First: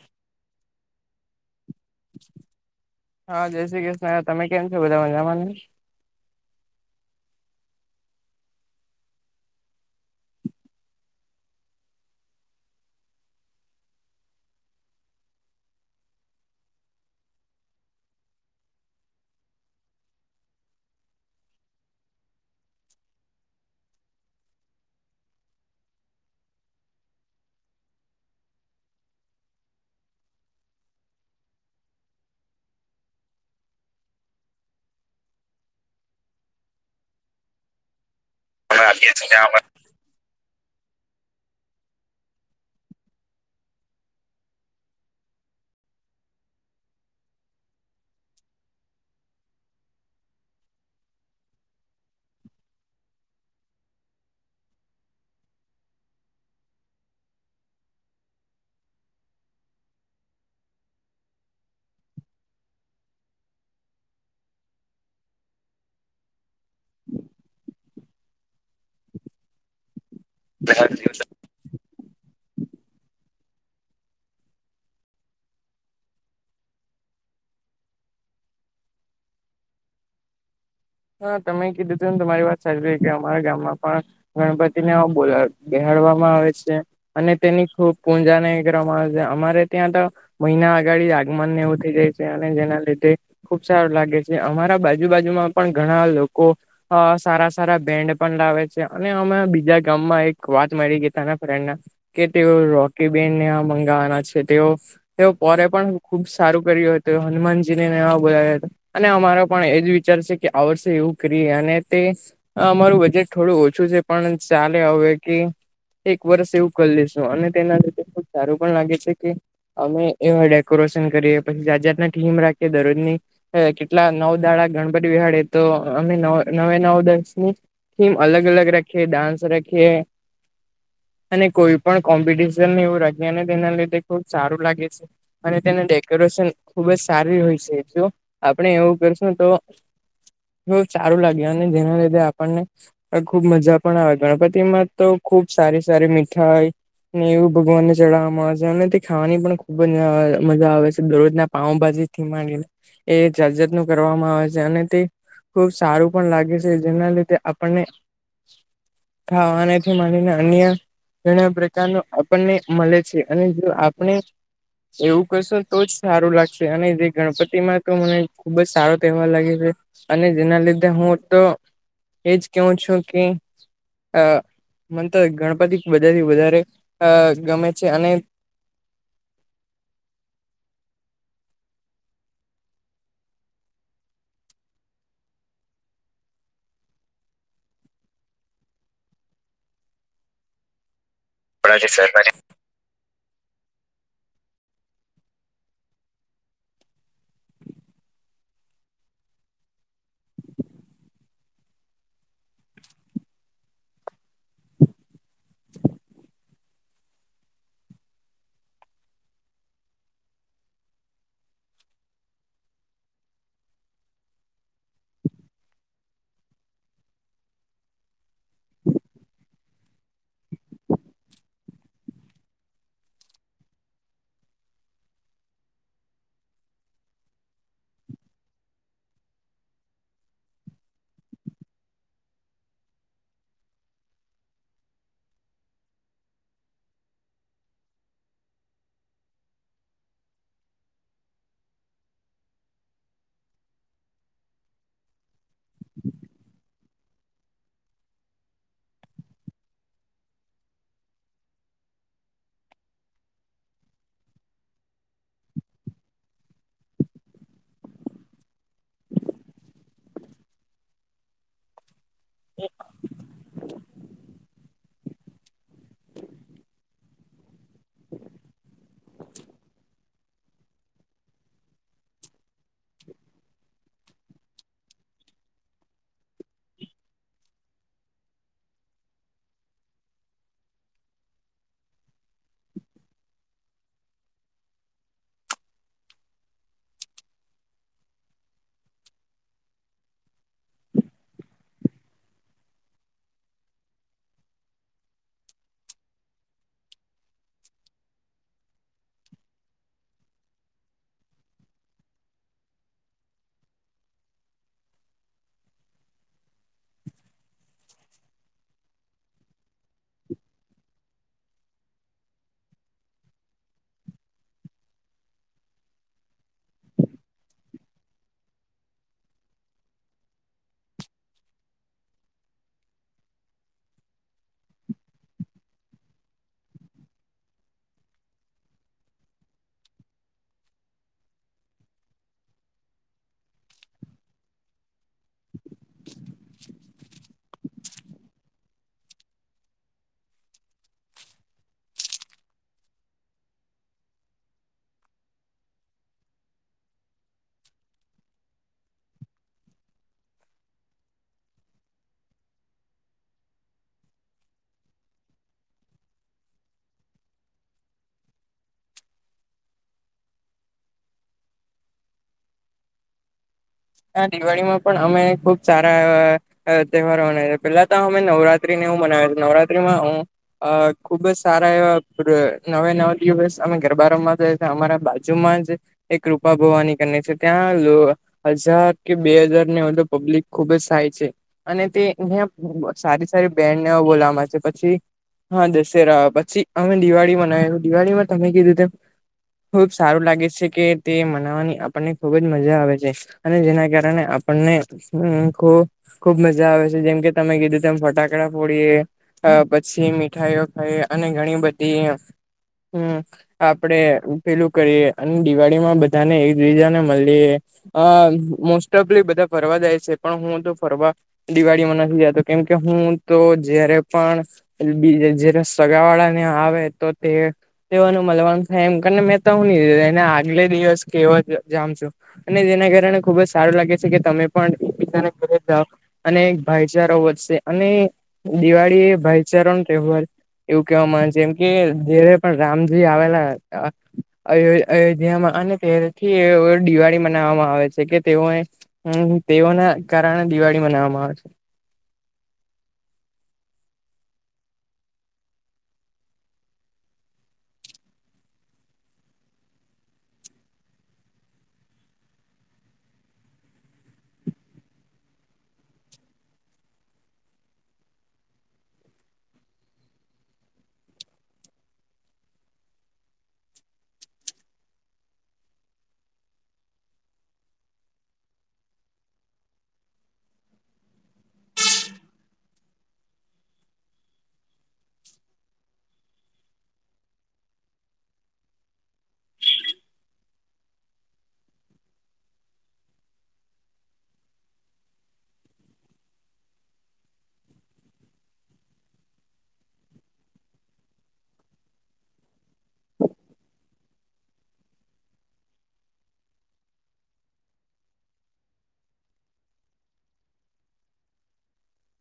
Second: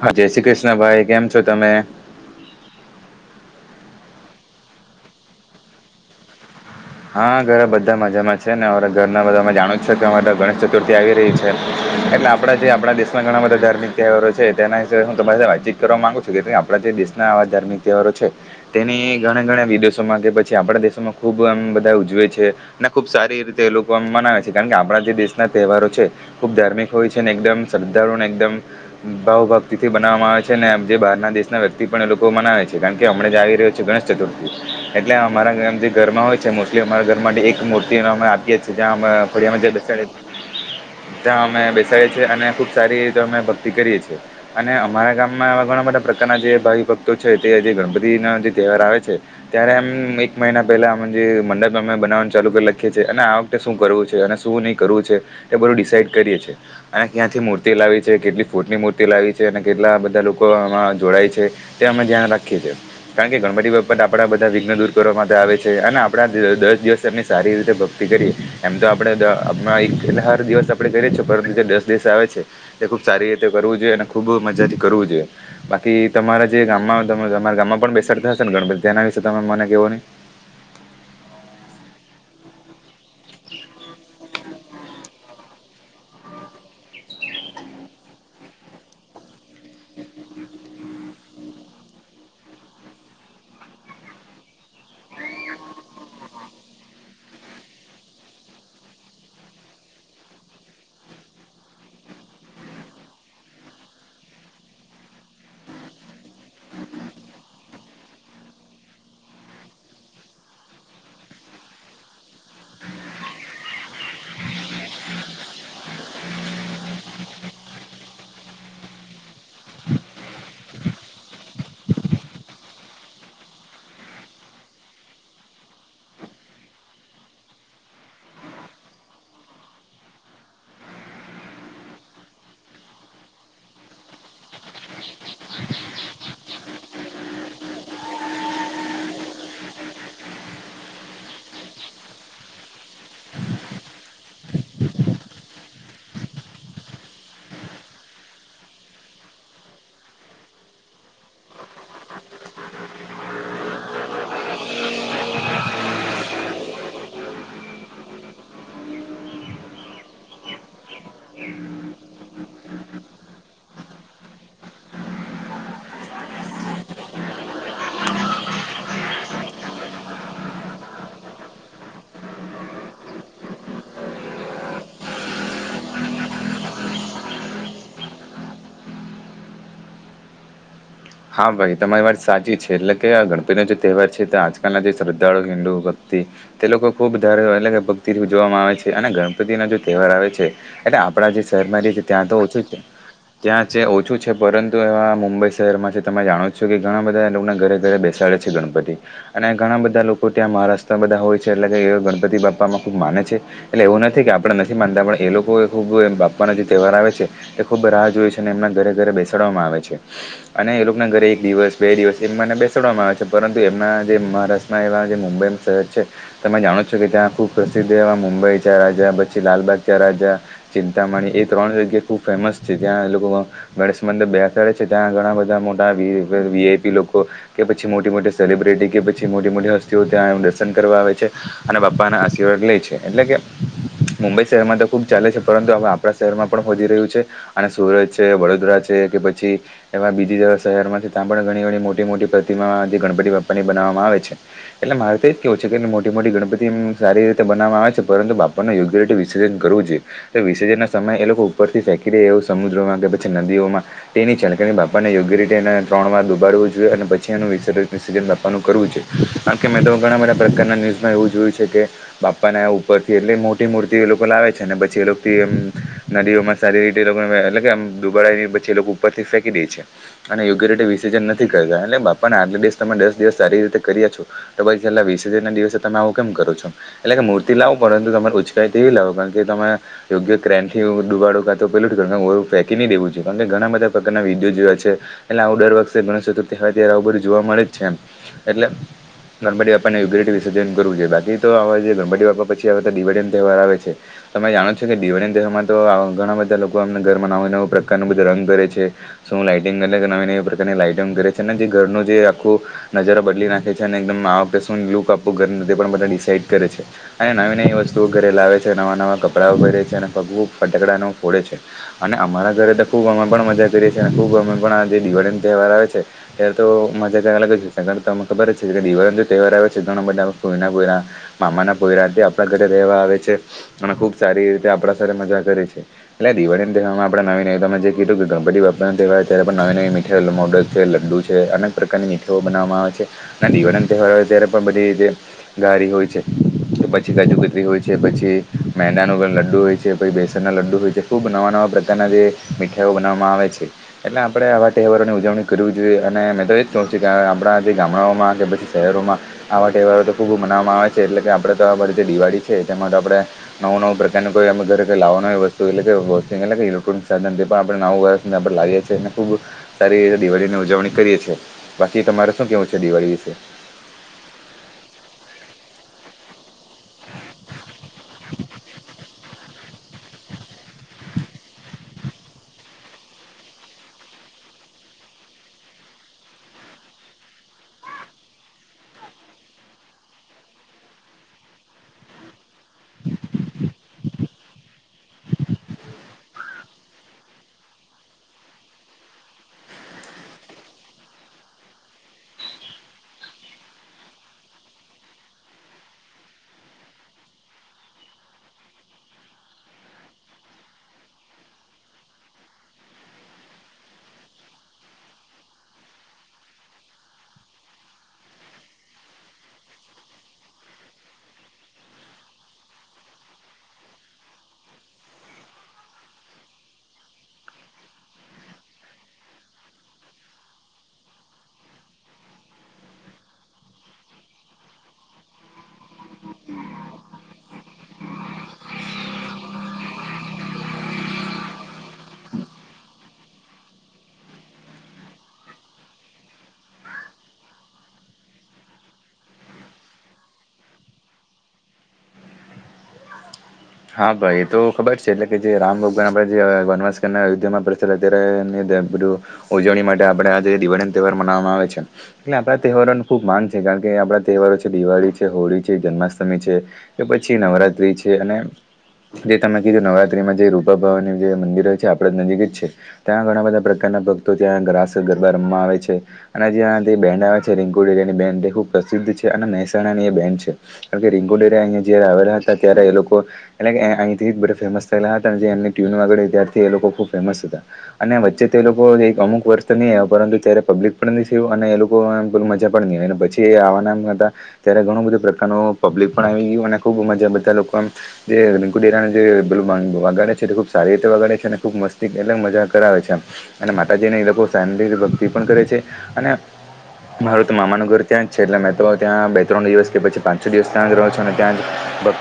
હા જય શ્રી કૃષ્ણ ભાઈ કેમ છો તમે. હા જય શ્રી કૃષ્ણ તમે કેમ છો બધા મજામાં. હા ઘરે બધા મજામાં છે ને અ ઘરના બધા અ જાણું જ છે કે ગણેશ ચતુર્થી આવી રહી છે એટલે આપણા જે આપણા દેશના ઘણા બધા ધાર્મિક તહેવારો છે તેના હિબે હું તમારી સાથે વાતચીત કરવા માગું છું કે આપણા જે દેશના આવા ધાર્મિક તવારો છે તેની ઘણા ઘણા વિદેશોમાં કે પછી આપણા દેશોમાં ખુબ આમ ઉજવે છે અને ખુબ સારી રીતે એ લોકો મનાવે છે કારણ કે આપણા જે દેશના તહેવારો છે. ખુબ ધાર્મિક હોય છે ને એકદમ શ્રદ્ધાળુ એકદમ ભાવુ ભક્તિથી બનાવવામાં આવે છે અને જે બહારના દેશના વ્યક્તિ પણ એ લોકો મનાવે છે કારણ કે હમણા જ આવી રહ્યો છે ગણેશ એટલે અમારામ જે ઘરમાં હોય છે મો. એ અમારા ઘર માટે એક મૂર્તિ અમે આપએ છીએ્યાં ફ ત્યાં અમે બેસએ છીએ અને ખુબ સારીીતે અમે ભક્તિ કરીએ છીએ. અને અમારા ગામમાંવા ઘણા બધા પ્રકારના જે ભાવિ ભક્તો છે તે જે ગણપતિનો જે તહેવાર આવે છે. ત્યારે આમ એક મહિના પેલા મંડપ. અમે બનાવનું ચાલુ કરી લખીએ છીએ અને આ વખતે શું કરવું છે અને શું નહીં કરવું છે. એ બધું ડિસાઈડ કરીએે છીએ. અને ક્યાંથી મૂર્તિ લાવી છે કેટલી ફૂટની મૂર્તિ લાવી છે અને કેટલા બધા લોકો આમાં જોડાય છે. તે અમે ધ્યાન રાખીએ છીએ કારણ કે ગણપતિ બાપત આપણા બધા વિઘ્ન દૂર કરવા માટે આવે છે અને આપણા. દસ દિવસ એમની સારી રીતે ભક્તિ કરીએ એમ તો આપડેાર દિવસ આપણે કરી છ ભતની જે દસ દિવસ આવે છે એ ખુબ સારી રીતે કરવું જોઈએ અને ખુબ મજાથી કરવું જોઈએ. બાકી તમારા જે ગામમાં તમારા ગામમાં પણ બેસાડતા હશે ને ગણપતિ તેના વિશે તમે મને કેહવો નહી. હા તમે કીધું તું ને તમારી વાત સારી રહી કે અમારા ગામમાં પણ. ગણપતિને બોલા બેહડવામાં આવે છે. અને તેની ખૂબ પૂંજા ન કરવામાં આવે છે અમારે ત્યાં તો. મહિના આગાડી આગમન ને એવું થઈ જાય છે અને જેના લીધે. ખુબ સારું લાગે છે અમારા બાજુ બાાજુમાં પણ ઘણા લોકો. અ સારા સારા બેન્ડ પણ લાવે છે અને અમે બીજા ગામમાં એક વાત મળી ગયા ત ફ્રેન્ડને કે તેઓ રોકી બેનને મંગાવવાના છે તેઓ. તે પોરે પણ ખુબ સારું કર્યું હતું હનુમાનજી ને એવા બોલાવ્યા હતા. અને અમારો પણ એજ વિચાર છે કે આ વર્ષે એવું કરીએ અને તે. અમારું બજેટ થોડું ઓછું છે પણ ચાલે હવે કે. એક વર્ષ એવું કરી લેશું અને તેના લીધ ખુબ સારું પણ લાગે છે કે. અમે એવાય ડેકોરેશન કરીએ પછી જાત જાતના ટીમ રાખીએ દરરોજની. હ કેટલા નવ દાડા ગણપતિ વિહાળે તો અમે ન નવે નવ દસની થીમ અલગ અલગ રખે ડાન્સ રાખીએ. અને કોઈ પણ કોમ્પિટિશન ને એવું ર્યા ને તેના લીધે ખબ સારું લાગે છે. અને તેનું ડેકોરેશન ખુબ જ સારી હોય છે જો આપણે એવું કરશું તો. બ સારું લાગ્યું અને જેના લીધે આપણને. ખુબ મજા પણ આવે ગણપતિ માં તો ખુબ સારી સારી મીઠાઈય. ને એવું ભગવાનને ચડાવવાવામાં આવે છે અને તે ખાવાની પણ ખુબ જ મજા આવે છે દરરોજ ના પાઉભાજી માં એ જાજત નું કરવામાં આવે છે અને. તે ખુબ સારું પણ લાગે છે જેના લીધે આપણને. ખાવાનેથી મળીને અન્ય ઘણા પ્રકારનું આપણને મળે છે અને જો આપણે એવું કશો તો જ સારું લાગશે અને જે ગણપતિમાં તો મને ખુબ જ સારો તહેવાર લાગે છે. અને જેના લીધે હું તો એજ કેવું છું કે. અ મન તો ગણપતિ બધાથી વધારે અ ગમે છે અને હા ભાઈ તમારી વાત સાચી છે એટલે કે ગણપતિનો જે તહેવાર છે તો આજકાલના જે શ્રદ્ધાળુ હિન્દુ ભક્તિ તે લોકો ખૂબ ધારે વાલે ને ભક્તિથી ઉજવામાં આવે છે અને ગણપતિ ના જે તહેવાર આવે છે. એટલે આપણા જે શહેરમાં જે છે ત્યાં તો ઓછું જ છે. ત્યાં છે ઓછું છે પરંતુ એવા મુંબઈ શહેરમાં છે. તમે જાણો છો કે ઘણા બધા લોકોના ઘરે ઘરે બેસાડે છે ગણપતિ અને ઘણા બધા લોકો ત્યાં મહારાષ્ટ્ર બધા હોય છે એટલે કે ગણપતિ બાપામાં ખુબ માને છે. એટલે એવું નથી કે આપણે નથી માનતા પણ એ લોકો ખુબ પણ જે તહેવાર આવે છે તે ખૂબ રાહ જોય છે અને એમના ઘરે ઘરે બેસાડવામાં આવે છે અને લોક આપના ઘરે એક દિવસ બે દિવસ એમ મને બેસાડવામાં આવે છે પરંતુ એમના જે મહારાષ્ટ્રમાં એવા જે મુંબઈ શહેર છે. તમે જાણો છો કે ત્યાં ખુબ પ્રસિદ્ધ એવા મુંબઈ ચા રાજા પછી લાલબાગ રાજા ચિંતામણી એ ત્રણ જગ્યા ખુબ ફેમસ છે ત્યાં એ લોકો ગણેશ મંડપ બેસાડે છે ત્યાં ઘણા બધા મોટા વી વીઆઈપી લોકો કે પછી મોટી મોટી સેલિબ્રિટી કે પછી મોટી મોટી હસ્તીઓ ત્યાં એ દર્શન કરવા આવે છે. અને બપ્પાના આશીર્વાદ લે છે એટલે કે. મુંબઈ શહેરમાં તો ખુબ ચાલે છે પરંતુ હવે આપણા શહેરમાં પણ હોદી રહ્યું છે. અને સુરત છે વડોદરા છે કે પછી એમાં બીજી શહેર માંથી તાબડ ઘણી ધણી મોટી મોટી પ્રતિમા આદી ગણપતિ બાપ્પાની બનાવવામાં આવે છે. એટલે મારે એજ કેવું છે કે મોટી મોટી ગણપતિ એ સારી રીતે બનાવામાં આવે છે પરંતુ બાપ યોગ્ય રીતે વિસર્જન કરવું જોઈએ તો વિસર્જનના સમયે એ લોકો ઉપરથી ફેંકી દે એવું સમુદ્રમાં કે પછી નદીઓમાં તેની ચલકણી બાપાને યોગ્ય રીતે તેને ત્રણ વાર દુબાડવું જોઈએ અને પછી એનું વિષૅરજન બિષરજન બાપ્પાનુ કરવું જોઈએ. કે મેં તો ઘણા બધા પ્રકારના ન્યૂઝમાં એવું જોયું છે કે બાપાના ઉપરથી એટલે મોટી મૂર્તિ એ લોકો લાવે છે. પછી એ લોકો થી એમ નદીઓ માં સારી રીતે એટલે કે એમ દુબાળ ની પછી એ લોકો ઉપર થી ફેંકી દે છે અને યોગ્ય રીતે વિસિજન નથી કરતા એટલે બાપાને આટલા દિવસ ત દસ દિવસ સારી રીતે કર્યા છો તો પછી છેલ્લા વિસજૅન ના દિવસે તમે આવું કેમ કરો છો. એટલે કે મૂર્તિ લાવ પરંતુ તમારે ઉચકાઈ તેવી લાવો કાકે તમે યોગ્ય ક્રેનથી ડુબાડો કા તો પેલું ફેકી ન દેવું જો છે કારણ કે ઘણા બધાકારના વિડીયો જોયા છે. એટલે આવું દર વખષે ગણેશ ચતુર્થી હવે ત્યારે આવું બધું જોવા મળે જ છે એમ એટલે ગણપતિ બાપા ને અગેવુ વિર્જન કરું છે બાકી તો આ ગણપતિ બાપા પછી આવે તો દિવાળી તહેવાર આવે છે. તમે જાણો છો કે દિવાળીના તેહારવામાં તો આવા ઘણા બધા લોકો એમને ઘરમાં નવું નવું પ્રકાર ન બધું રંગ ભરે છે. શું લાઇટિંગ કર નવી નવી પ્રકારની લાઈટિંગ કરે છે ને જે ઘરનું જે આખું નજારો બદલી નાખે છે અને એકદમ આ વખતે શું લુક આપવું ઘરને તે પણ બધા ડિસાઇડ કરે છે. અને નવી નવી વસ્તુઓ ઘરે લાવે છે નવા નવા કપડાંઓ ઘરે. જેને ભગવું ફટાકડાને ફોડે છે અને અમારા ઘરે તો ખૂબ અમે પણ મજા કરીએ છીએ અને ખૂબ અમે પણ જે દિવાળી ન તહેવાર આવે છે. ત્યારે તો મજા જ કાય અલગ જ છે તો તન ખબર જ છે દિવાળ તહેવાર આવે છે ઘણ બા ફોઈના કોઈના મામા ના પોઈરાથી આપણા ઘરે રહેવા આવે છે અને ખુબ સારી રીતે આપણા સાથે મજા કરે છે. એટલે દિવાળીને તેહવારમાં આપણે નવી નને જે કીધું કે ગણપતિ બાપા ત્યાવાર તરફ નવી નવી મીઠાઈ મોડલ છે લડ્ડુ છે અનેક પ્રકારની મીઠાઈઓ બનાવવામાં આવે છે. ના દીવા તહેવાર આવે છે ત્યારે પણ બધી રીતે ગારી હોય છે પછી કાજુ કતરી હોય છે. છે પછી મેદા નો વગર લડ્ડુ હોય છે પછી બેસનનાં લડ્ડુ હોય છે ખૂબ નવાં નવા પ્રકારના જે મીઠાઈઓ બનાવવામાં આવે છે. એટલે આપણે આવા તહેવારોની ઉજવણી કરવી જોઈએ અને મેં તો એ જ કહં છું કે આપણાં જે ગામડાઓમાં કે પછી શહેરોમાં આવા તહેવારો તો ખૂબ મનાવવામાં આવે છે એટલે કે આપડે તો રીતે દિવાળી છે તેમાં તો આપડે નવું નવું પ્રકારની કોઈ [unintelligible] લાવા ની હોય વસ્તુ એટલે કેં [unintelligible] ઇલેક્ટ્રોનિક સાધન પણ આપણે નું વર્ષ આપણે લાવીએ છીએ. ખુબ સારી રીતે દિવાળીની ઉજવણી કરીએ છીએ. બાકી તમારે શું કેવું છે દિવાળી વિશે? ના દિવાળીમાં પણ અમે ખુબ સારા અ તહેવારો મનાવીએ પેલા તો અમે નવરાત્રી ને એવું મનાવીએ નવરાત્રીમાં હું અ ખુબ જ સારા એવા [unintelligible] નવે નવ દિવસ અમે ગરબા રમવા જઈએ. [unintelligible] અમારા બાજુમાં જ એક રૂપા ભવાની કરીને છે. ત્યાં લો હજાર કે બે હજાર ને હવે તો પબ્લિક ખુબ જ થાય છે. અને તે [unintelligible] સારી સારી બેન્ડને એવું બોલામાં આવે છે. પછી હા દશેરા પછી અમે દિવાળી મનાવીએ દિવાળીમાં તમે કીધું તેમ ખુબ સારું લાગે છે કે તે મનાવાની આપણને ખુબ જ મજા આવે છે. અને જેના કારણે આપણને [unintelligible] ખુબ મજા આવે છે, જેમ કે તમે કીધું તેમ ફટાકડા ફોડીએ. અ પછી મીઠાઈઓ ખાઈ અને ઘણી બધી હું. આપડે પેલું કરીએ અને દિવાળીમાં બધાને એકબીજાને મલીએ. અ મોસ્ટ ઓફલી બધા ફરવા જાય છે. પણ હું તો ફરવા દિવાળીમાં નથી જાતો કેમ કે હું તો જ્યારે પણ એટલે બીજ જ્યારે સગાવાળા ને આવે તો તે તેઓને મલવાનું થાય એમ કરીને મેં તો [unintelligible] એને આગલે દિવસ કે એવો જ જાઉ છુ. અને જેના કારણે ખુબ જ સારું લાગે છે કે તમે પણ એકબીજાના ઘરે જાઓ. અને એક ભાઈચારા વધશે. અને દિવાળી એ ભાઈચારાનો તહેવાર એવું કેહવામા આવે છે જેમ કે જ્યારે પણ રામજી આવેલા હતા અયો અયોધ્યામાં અને ત્યારથી એઓ દિવાળી મના મનાવામાં આવે છે કે તેઓ તેઓના કારણે દિવાળી મનાવામાં આવે છે. હા ભાઈ એ તો ખબર છે એટલે કે જે રામ ભગવાન આપણે જે વનવાસ કરનાર અયોધ્યામાં પ્રચલત [unintelligible] બધું ઉજવણી માટે આપણે આજે દિવાળી ન તહેવાર મનાવામાં આવે છે. એટલે આપણા તહેવારોનો ખૂબ માન છે. કારણ કે આપણા તહેવારો છે દિવાળી છે, હોળી છે, જન્માષ્ટમી છે. કે પછી નવરાત્રી છે અને જે તમે કીધું નવરાત્રીમાં જે રૂપાભવાની જે મંદિર છે. આપણાથી નજીક જ છે. ત્યાં ઘણા બધા પ્રકારના ભક્તો ત્યાં રાસ ગરબા રમવા આવે છે. અને જ્યાં તે બેન્ડ આવે છે, રિંકુડી જેની બેડ એ ખુબ પ્રસિદ્ધ છે અને મહેસાણા ની એ બેન્ડ છે. કારણ કે રીંકુડી [unintelligible] ત્યારે એ લોકો એટલે કે અહીંથી જ બધા ફેમસ થયેલા હતા. અને જે એમને ટ્યુન વગાડી ત્યાર થી એ લોકો ખૂબ ફેમસ હતા. અને વચ્ચે તે લોકો કઈક અમુક વર્ષ તો નઇ આવ્યા. પરંતુ ત્યારે પબ્લિક પણ નઇ થયું અને એ લોક [unintelligible] પછી એ આવવના નતા. ત્યારે ઘણું બધું પ્રકારનું પબ્લિક પણ આવી ગયું અને ખુબ મજા બધા લોકો આમ જે રીંકુ દેરાનું જે પેલું વગાડે છે તે ખૂબ સારી રીતે વગાડે છે અને ખૂબ મસ્તી એટલે મજા કરાવે છે આમ. અને માતાજીની એ લોકો શાંતિથી ભક્તિ પણ કરે છે. અને મારું તો મામાનું ઘર ત્યાં જ છે એટલે મેં તો ત્યાં બે ત્રણ દિવસ કે પછી પાંચ છો દિવસ ત્યાં જ રહું છું. અને ત્યાં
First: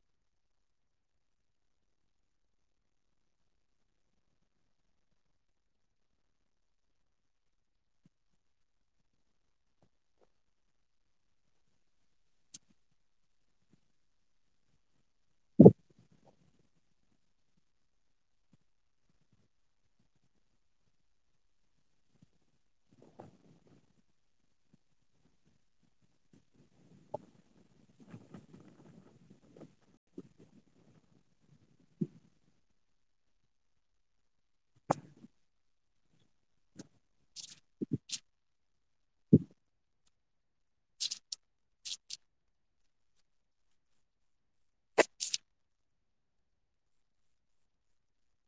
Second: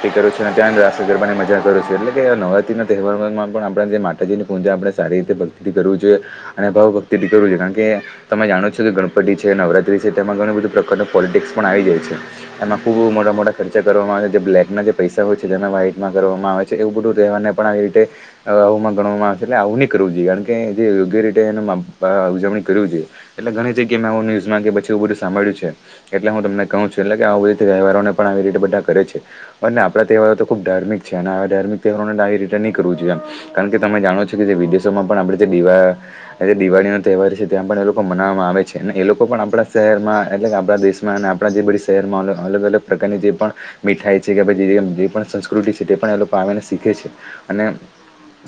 જ કરું છું અને ત્યાં જ [unintelligible] ગરબાની મજા કરું છું. એટલે કે નવરાત્રિના તહેવારમાં પણ આપણે જે માતાજીની પૂજા આપણે સારી રીતે ભક્તિથી કરવી જોઈએ. અને ભાવ ભક્તિથી કરવી જોઈએ, કારણ કે તમે જાણો છો કે ગણપતિ છે, નવરાત્રી છે તેમાં ઘણું બધું પ્રકારનું પોલિટિક્સ પણ આવી જાય છે. એમાં ખુબ મોટા મોટા ખર્ચા કરવામાં આવે છે. જે બ્લેક ના જે પૈસા હોય છે તેના વાઈટ માં કરવામાં આવે છે. એવું બધું તહેવારને પણ આવી રીતે આવમાં ગણવામાં આવેશે એટલે આવું ની કરવું જોઈએ. કારણ કે જે યોગ્ય રીતે એની ઉજવણી કરવી જોઈએ. એટલે ઘણી જગ્યા મે આવું ન્યુઝમાં કે પછી એવું બધું સાંભળ્યું છે. એટલે હું તમને કહઉ છું. એટલે કે આવી રીતે તહેવારોને પણ આવી રીતે બધા કરે છે. અને આપડા તહેવારો તો ખુબ ધાર્મિક છે અને આવા ધાર્મિક તહેવારોને તો આવી રીતે ની કરવું જોઈએ એમ. કારણ કે તમે જાણો છો કે જે વિદેશોમાં પણ આપડે જે દિવા એટલે દિવાળી નો તહેવાર છે ત્યાં પણ એ લોકો મનાવામાં આવે છે‌ અને એ લોકો પણ આપડા શહેરમાં એટલે આપડા દેશ ના ના ને આપડા જે બધી શહેરમાં અલગ અલગ પ્રકારની જે પણ મીઠાઈ છે કે પછી કે જે પણ સંસ્કૃ ત્રુતી છે તે પણ એ લોકો આવીને શીખે છે અને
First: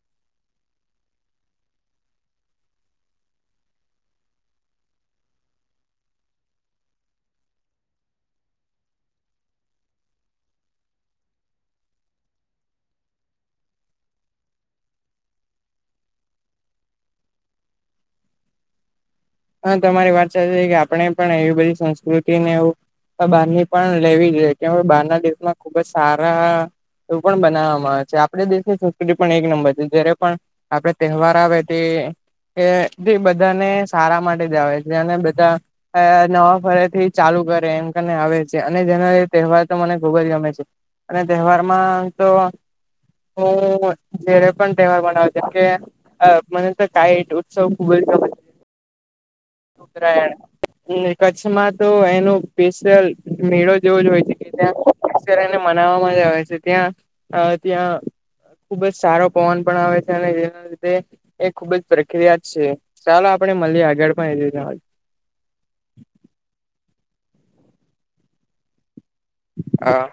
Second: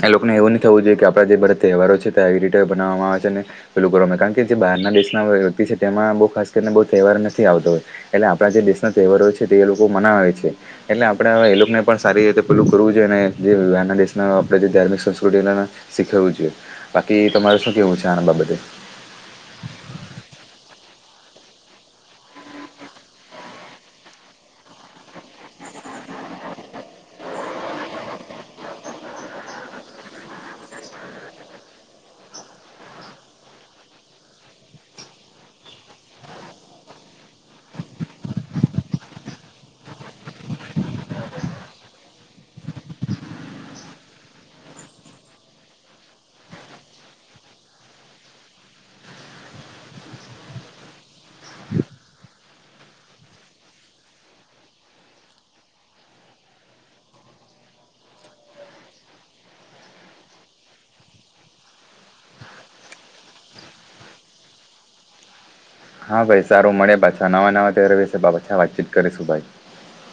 એ લોકોને એવું નહીં થવું જોઈએ કે આપડા જે બધા તહેવારો છે તે એવી રીતે બનાવવામાં આવે છે ને પેલું કર કારણ કે જે બહારના દેશના વ્યક્તિ છે તેમાં બહુ ખાસ કરીને બહ તહેવાર નથી આવતો એટલે આપડા જે દેશના તહેવારો છે તે એ લોકો મનાવે છે એટલે આપડા એ લોકોને પણ સારી રીતે પેલું કરવું જોઈએ અને જે નાના દેશના આપડે જે ધાર્મિક સંસ્કૃતિ શીખવું જોએ. બાકી તમારે શું કેવું છે આના બાબતે? હા, તમારી વાત સાચ છે કે આપડે પણ એવી બધી સંસ્કૃતિ ને એવું બહાર ની પણ લેવી જઈએ કે બારના દિવસમાં ખુબ જ સારા એવું પણ બનાવવામાં આવે છે આપડે દેશની સંસ્કૃતિ પણ એક નંબર છે જ્યારે પણ આપડે તહેવાર આવે તે એ ભી બધાને સારા માટે જ આવે છે અને બધા અહ નવા ફરે થી ચાલુ કરે એમ કરીને આવે છે અને જેનો તહેવાર તો મને ખૂબ જ ગમે છે. અને તહેવારમાં તો હું જ્યારે પણ તહેવાર બનાવ છ કે અહ મન તો કઈ ઉત્સવ ખૂબલ જ રેણ. ને કચ્છમાં તો એનો સ્પેશિયલ મેળો જેવો જ હોય છે કે ત્યાં ખાસ કરીને મનાવવામાં જ આવે છે ત્યાં અહ ત્યાં ખુબ જ સારો પવન પણ આવે છે અને જેના લીધે એ ખુબ જ પ્રક્રિયા જ છે. ચાલો આપે લિયે આગળ પણ લીલા હા ભાઈ સારું મળે પાછા નવા નવા ત વિશે પાછા વાતચીત કરીશું ભાઈ. હા.